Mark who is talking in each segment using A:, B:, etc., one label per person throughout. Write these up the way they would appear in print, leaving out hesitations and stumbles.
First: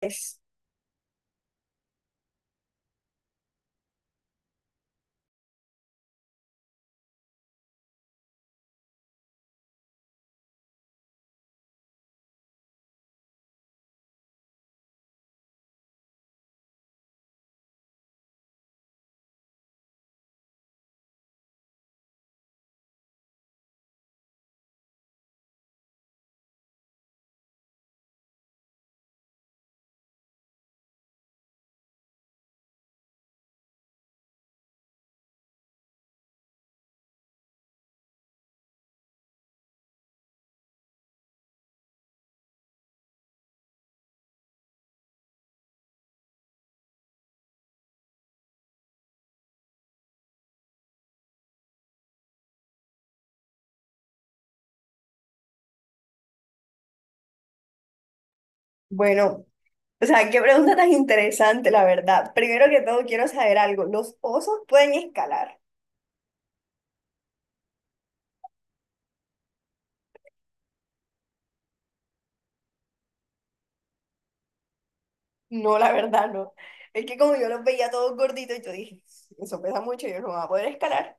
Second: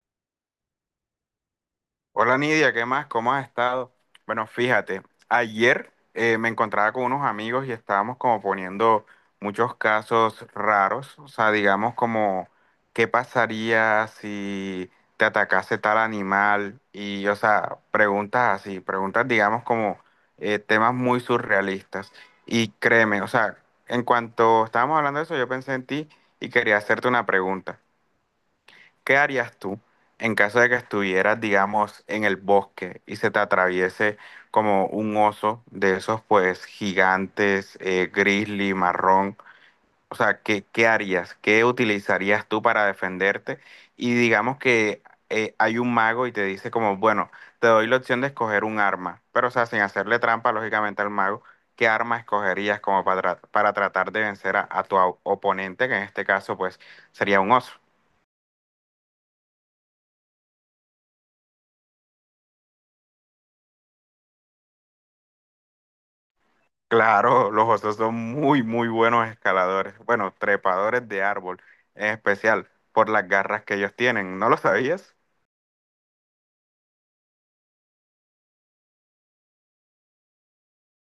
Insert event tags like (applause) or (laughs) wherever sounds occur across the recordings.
A: Es,
B: Hola Nidia, ¿qué más? ¿Cómo has estado? Bueno, fíjate, ayer me encontraba con unos amigos y estábamos como poniendo muchos casos raros, o sea, digamos como qué pasaría si te atacase tal animal y, o sea, preguntas así, preguntas digamos como temas muy surrealistas. Y créeme, o sea, en cuanto estábamos hablando de eso, yo pensé en ti y quería hacerte una pregunta. ¿Qué harías tú en caso de que estuvieras, digamos, en el bosque y se te atraviese como un oso de esos, pues, gigantes, grizzly, marrón? O sea, ¿qué harías? ¿Qué utilizarías tú para defenderte? Y digamos que hay un mago y te dice como, bueno, te doy la opción de escoger un arma, pero, o sea, sin hacerle trampa, lógicamente, al mago. ¿Qué arma escogerías como para, para tratar de vencer a tu oponente, que en este caso, pues, sería un oso?
A: bueno, o sea, qué pregunta tan interesante, la verdad. Primero que todo, quiero saber algo. ¿Los osos pueden escalar?
B: Claro, los osos son muy, muy buenos escaladores, bueno, trepadores de árbol, en especial por las garras que ellos tienen. ¿No lo sabías?
A: No, la verdad, no. Es que como yo los veía todos gorditos, yo dije, "Sí, eso pesa mucho, yo no voy a poder escalar".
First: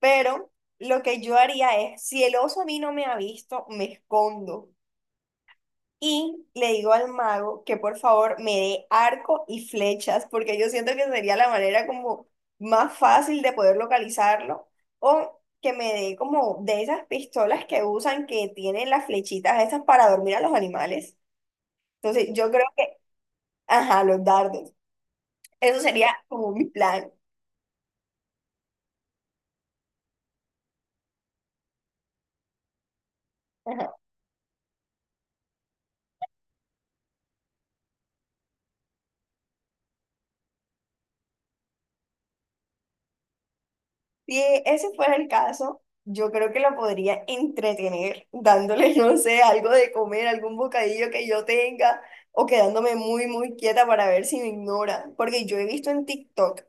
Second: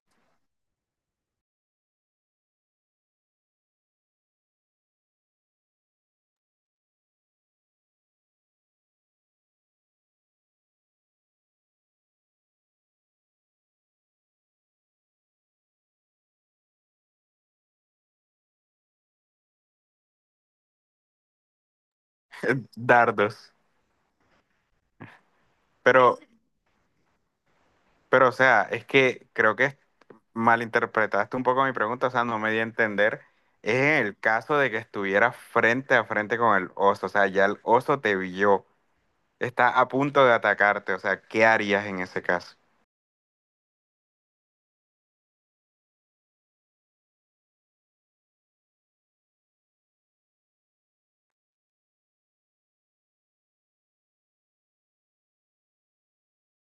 A: Pero lo que yo haría es, si el oso a mí no me ha visto, me escondo. Y le digo al mago que por favor me dé arco y flechas, porque yo siento que sería la manera como más fácil de poder localizarlo, o que me dé como de esas pistolas que usan que tienen las flechitas esas para dormir a los animales. Entonces yo creo
B: (laughs)
A: que,
B: Dardos.
A: ajá, los dardos. Eso sería
B: Pero,
A: como mi plan.
B: pero, o sea, es que creo que malinterpretaste un poco mi pregunta, o sea, no me di a entender. Es en el caso de que estuviera frente a frente con el oso, o sea, ya el oso te vio, está a punto de atacarte, o sea, ¿qué harías en ese caso?
A: Si ese fuera el caso, yo creo que la podría entretener dándole, (laughs) no sé, algo de comer, algún bocadillo que yo tenga o quedándome muy, muy quieta para ver si me ignora. Porque yo he visto en TikTok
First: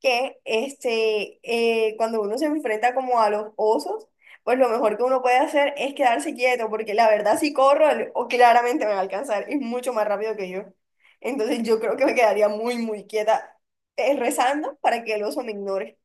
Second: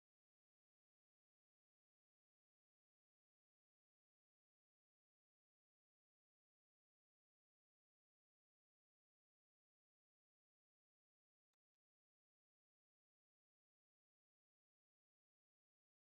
A: que cuando uno se enfrenta como a los osos, pues lo mejor que uno puede hacer es quedarse quieto, porque la verdad si corro, o claramente me va a alcanzar, es mucho más rápido que yo. Entonces yo creo que me quedaría muy, muy quieta, rezando para que el oso me ignore.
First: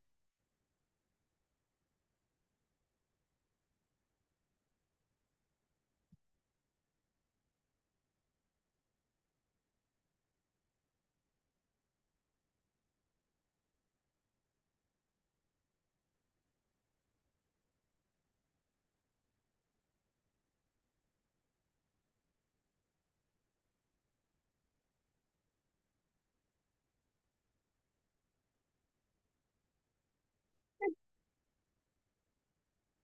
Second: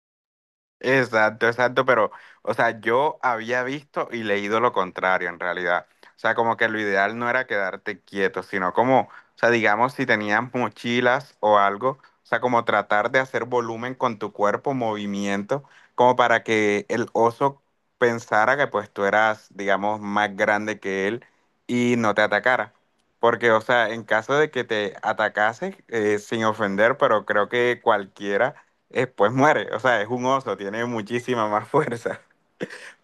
B: Exacto, exacto, pero, o sea, yo había visto y leído lo contrario en realidad. O sea, como que lo ideal no era quedarte quieto, sino como, o sea, digamos, si tenías mochilas o algo, o sea, como tratar de hacer volumen con tu cuerpo, movimiento, como para que el oso pensara que pues tú eras, digamos, más grande que él y no te atacara. Porque, o sea, en caso de que te atacase, sin ofender, pero creo que cualquiera pues muere. O sea, es un oso, tiene muchísima más (laughs) fuerza.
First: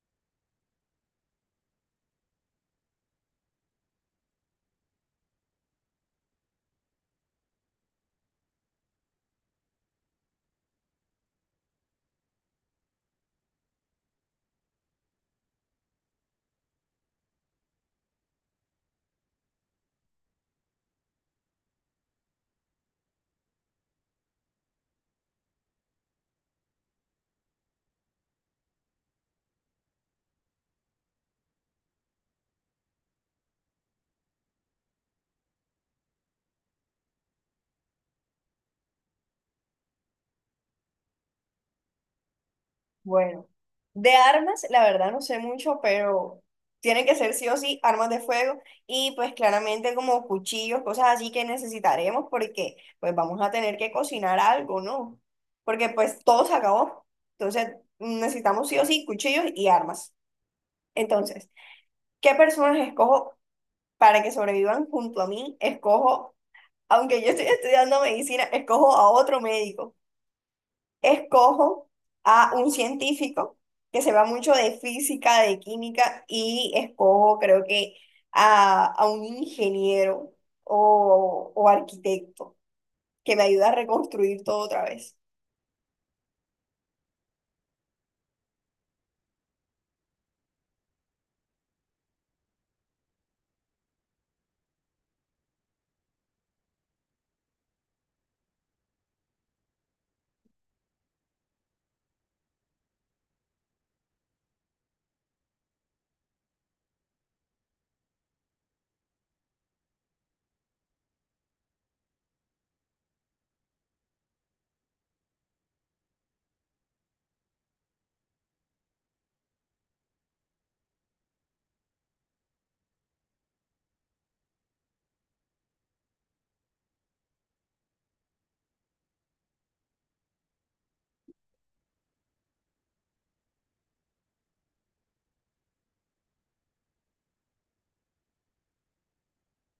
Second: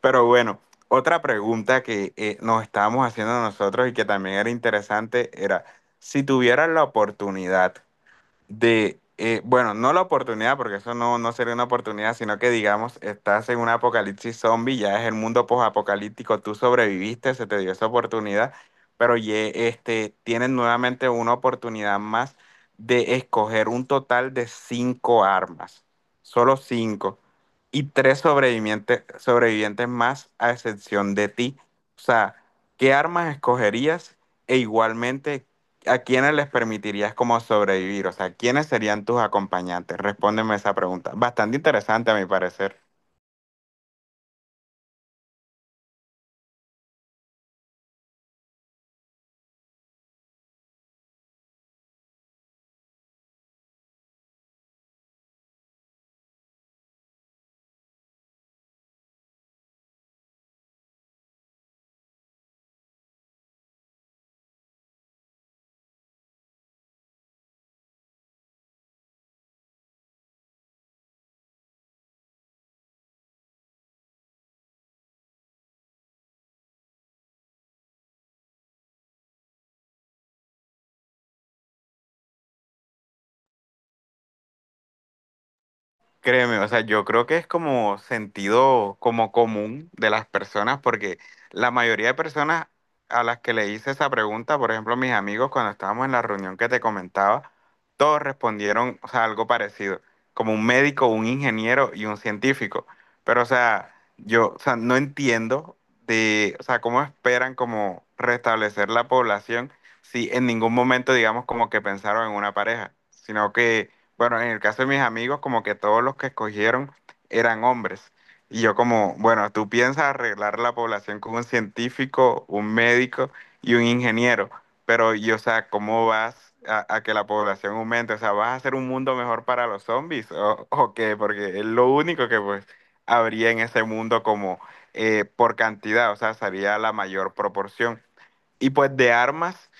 B: Pero bueno, otra pregunta que nos estábamos haciendo nosotros y que también era interesante era, si tuvieras la oportunidad de, bueno, no la oportunidad, porque eso no sería una oportunidad, sino que digamos, estás en un apocalipsis zombie, ya es el mundo posapocalíptico, tú sobreviviste, se te dio esa oportunidad, pero este, tienes nuevamente una oportunidad más de escoger un total de cinco armas, solo cinco, y tres sobrevivientes, sobrevivientes más a excepción de ti. O sea, ¿qué armas escogerías? E igualmente, ¿a quiénes les permitirías como sobrevivir? O sea, ¿quiénes serían tus acompañantes? Respóndeme esa pregunta. Bastante interesante a mi parecer.
A: Bueno, de armas, la verdad no sé mucho, pero tienen que ser sí o sí armas de fuego y pues claramente como cuchillos, cosas así que necesitaremos porque pues vamos a tener que cocinar algo, ¿no? Porque pues todo se acabó. Entonces necesitamos sí o sí cuchillos y armas. Entonces, ¿qué personas escojo para que sobrevivan junto a mí? Escojo, aunque yo estoy estudiando medicina, escojo a otro médico, escojo a un científico que se va mucho de física, de química, y escojo creo que a un ingeniero o arquitecto que me ayuda a reconstruir todo otra vez.
B: Créeme, o sea, yo creo que es como sentido como común de las personas, porque la mayoría de personas a las que le hice esa pregunta, por ejemplo, mis amigos cuando estábamos en la reunión que te comentaba, todos respondieron, o sea, algo parecido, como un médico, un ingeniero y un científico. Pero, o sea, yo, o sea, no entiendo de, o sea, cómo esperan como restablecer la población si en ningún momento, digamos, como que pensaron en una pareja, sino que bueno, en el caso de mis amigos, como que todos los que escogieron eran hombres. Y yo como, bueno, tú piensas arreglar la población con un científico, un médico y un ingeniero, pero yo, o sea, ¿cómo vas a que la población aumente? O sea, ¿vas a hacer un mundo mejor para los zombies o qué? Porque es lo único que pues habría en ese mundo como por cantidad, o sea, sería la mayor proporción. Y pues de armas,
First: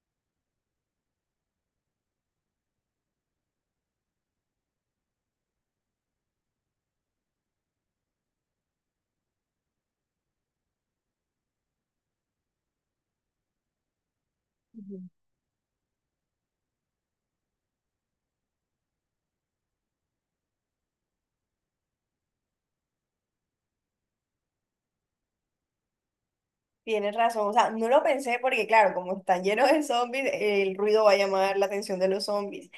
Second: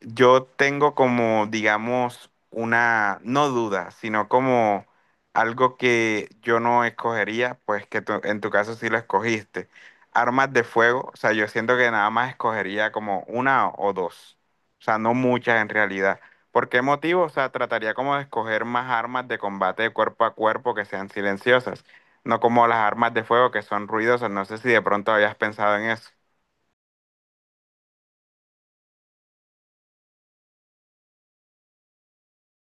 B: yo tengo como, digamos, una, no duda, sino como algo que yo no escogería, pues que en tu caso sí lo escogiste. Armas de fuego, o sea, yo siento que nada más escogería como una o dos, o sea, no muchas en realidad. ¿Por qué motivo? O sea, trataría como de escoger más armas de combate de cuerpo a cuerpo que sean silenciosas, no como las armas de fuego que son ruidosas. No sé si de pronto habías pensado en eso.
A: Tienes razón, o sea, no lo pensé porque claro, como están llenos de zombies, el ruido va a llamar la atención de los zombies.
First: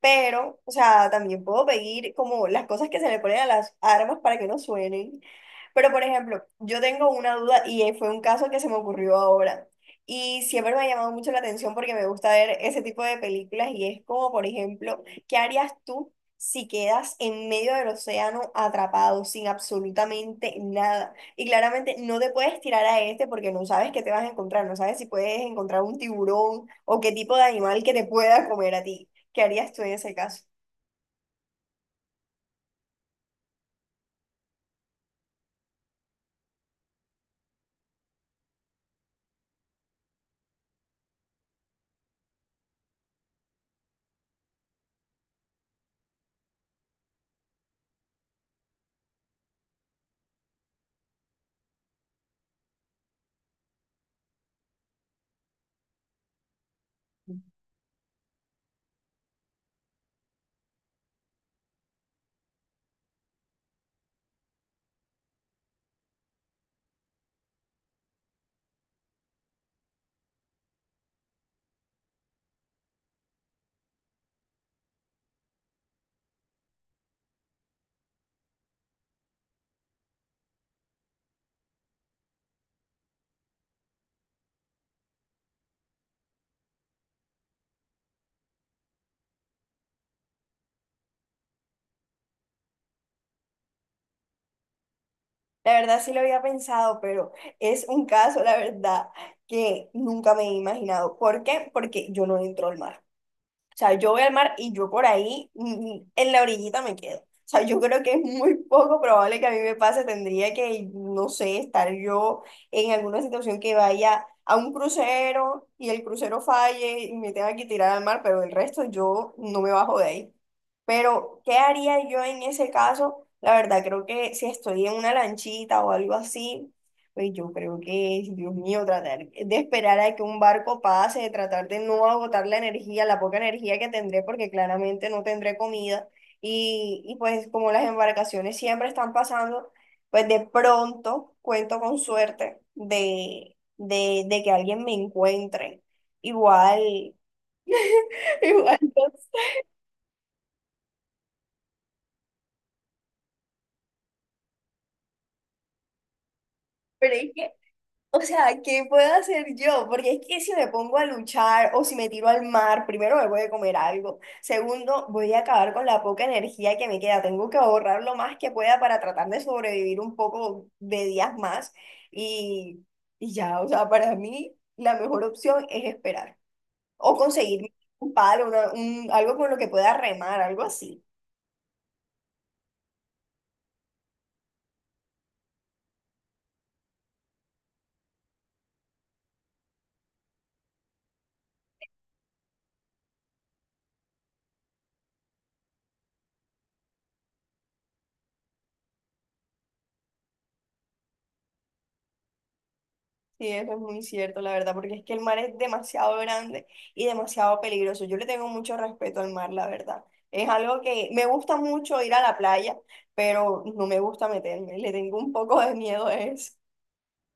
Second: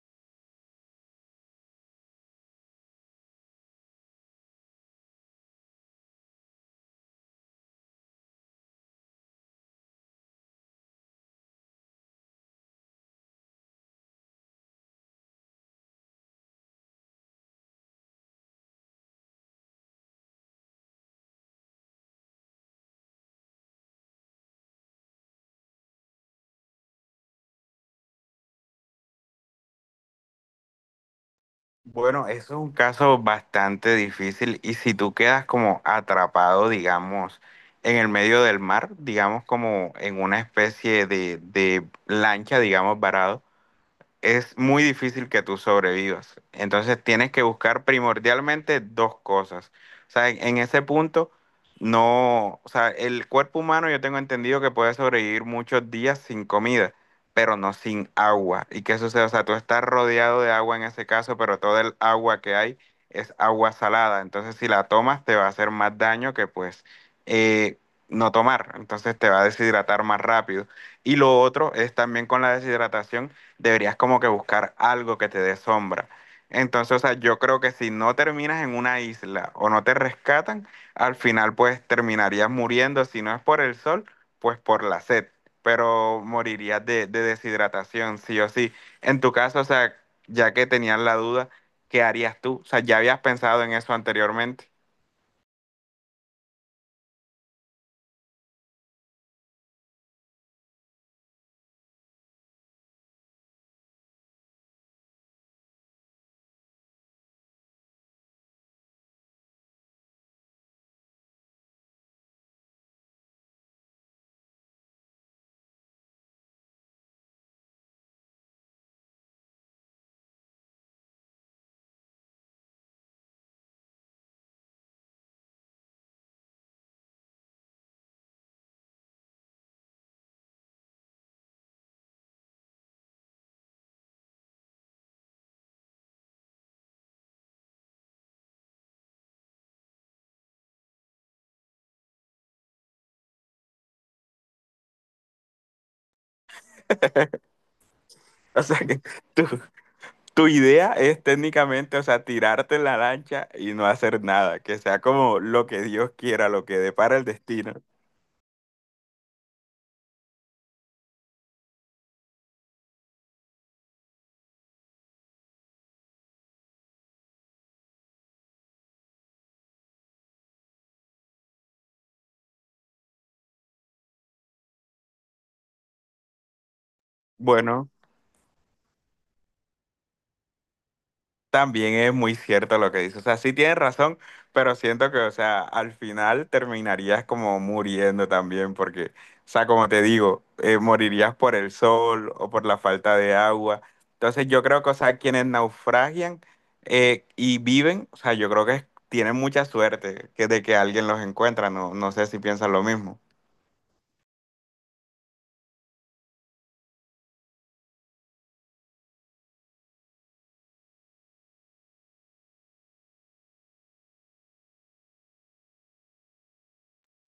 A: Pero, o sea, también puedo pedir como las cosas que se le ponen a las armas para que no suenen. Pero, por ejemplo, yo tengo una duda y fue un caso que se me ocurrió ahora. Y siempre me ha llamado mucho la atención porque me gusta ver ese tipo de películas y es como, por ejemplo, ¿qué harías tú si quedas en medio del océano atrapado sin absolutamente nada? Y claramente no te puedes tirar a este porque no sabes qué te vas a encontrar, no sabes si puedes encontrar un tiburón o qué tipo de animal que te pueda comer a ti. ¿Qué harías tú en ese caso?
B: Bueno, eso es un caso bastante difícil y si tú quedas como atrapado, digamos, en el medio del mar, digamos como en una especie de lancha, digamos, varado es muy difícil que tú sobrevivas. Entonces tienes que buscar primordialmente dos cosas. O sea, en ese punto, no, o sea, el cuerpo humano yo tengo entendido que puede sobrevivir muchos días sin comida, pero no sin agua. ¿Y qué sucede? O sea, tú estás rodeado de agua en ese caso, pero toda el agua que hay es agua salada. Entonces, si la tomas, te va a hacer más daño que pues eh, no tomar. Entonces, te va a deshidratar más rápido. Y lo otro es también con la deshidratación deberías como que buscar algo que te dé sombra. Entonces, o sea, yo creo que si no terminas en una isla o no te rescatan, al final pues terminarías muriendo, si no es por el sol, pues por la sed, pero morirías de deshidratación, sí o sí. En tu caso, o sea, ya que tenías la duda, ¿qué harías tú? O sea, ya habías pensado en eso anteriormente. (laughs)
A: La verdad sí lo había pensado, pero es un caso, la verdad, que nunca me he imaginado. ¿Por qué? Porque yo no entro al mar. O sea, yo voy al mar y yo por ahí, en la orillita me quedo. O sea, yo creo que es muy poco probable que a mí me pase. Tendría que, no sé, estar yo en alguna situación que vaya a un crucero y el crucero falle y me tenga que tirar al mar, pero el resto yo no me bajo de ahí. Pero, ¿qué haría yo en ese caso? La verdad, creo que si estoy en una lanchita o algo así, pues yo creo que, es, Dios mío, tratar de esperar a que un barco pase, de tratar de no agotar la energía, la poca energía que tendré, porque claramente no tendré comida. Y pues como las embarcaciones siempre están pasando, pues de pronto cuento con suerte de que alguien me encuentre. Igual, (laughs)
B: O
A: igual,
B: sea, que
A: no sé,
B: tú, tu idea es técnicamente, o sea, tirarte en la lancha y no hacer nada, que sea como lo que Dios quiera, lo que
A: pero
B: depara el
A: es que
B: destino.
A: o sea, ¿qué puedo hacer yo? Porque es que si me pongo a luchar o si me tiro al mar, primero me voy a comer algo. Segundo, voy a acabar con la poca energía que me queda. Tengo que ahorrar lo más que pueda para tratar de sobrevivir un poco de días más. Y, y ya, o sea, para mí la mejor opción es esperar o conseguir
B: Bueno.
A: un palo, algo con lo que pueda remar, algo así.
B: También es muy cierto lo que dices. O sea, sí tienes razón, pero siento que, o sea, al final terminarías como muriendo también, porque, o sea, como te digo, morirías por el sol o por la falta de agua. Entonces, yo creo que, o sea, quienes naufragian y viven, o sea, yo creo que tienen mucha suerte que de que alguien los encuentra. No, no sé si piensan lo mismo.
A: Sí, eso es muy cierto, la verdad, porque es que el mar es demasiado grande y demasiado peligroso. Yo le tengo mucho respeto al mar, la verdad. Es algo que me gusta mucho ir a la playa, pero no me gusta meterme. Le tengo un poco de miedo a eso.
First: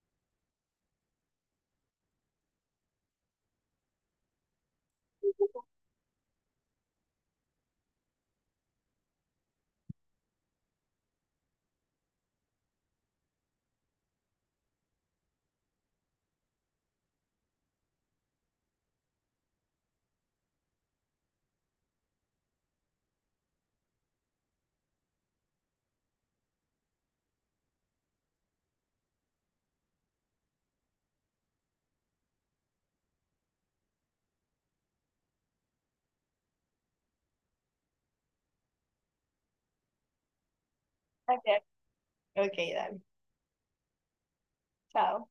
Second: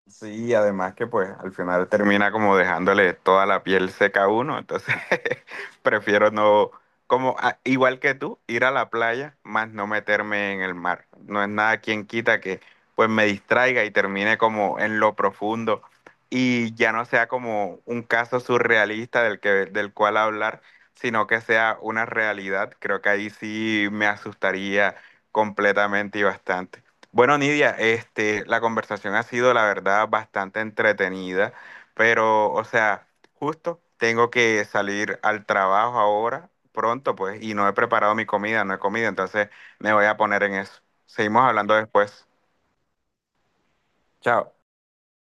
B: Sí, además que pues al final termina como dejándole toda la piel seca a uno, entonces (laughs) prefiero no, como igual que tú, ir a la playa, más no meterme en el mar. No es nada quien quita que pues me distraiga y termine como en lo profundo y ya no sea como un caso surrealista del que, del cual hablar, sino que sea una realidad. Creo que ahí sí me asustaría completamente y bastante. Bueno, Nidia, este, la conversación ha sido, la verdad, bastante entretenida, pero, o sea, justo tengo que salir al trabajo ahora, pronto, pues, y no he preparado mi comida, no he comido, entonces me voy a poner en eso.
A: Ok,
B: Seguimos hablando después.
A: ok, dale.
B: Chao.
A: Chao.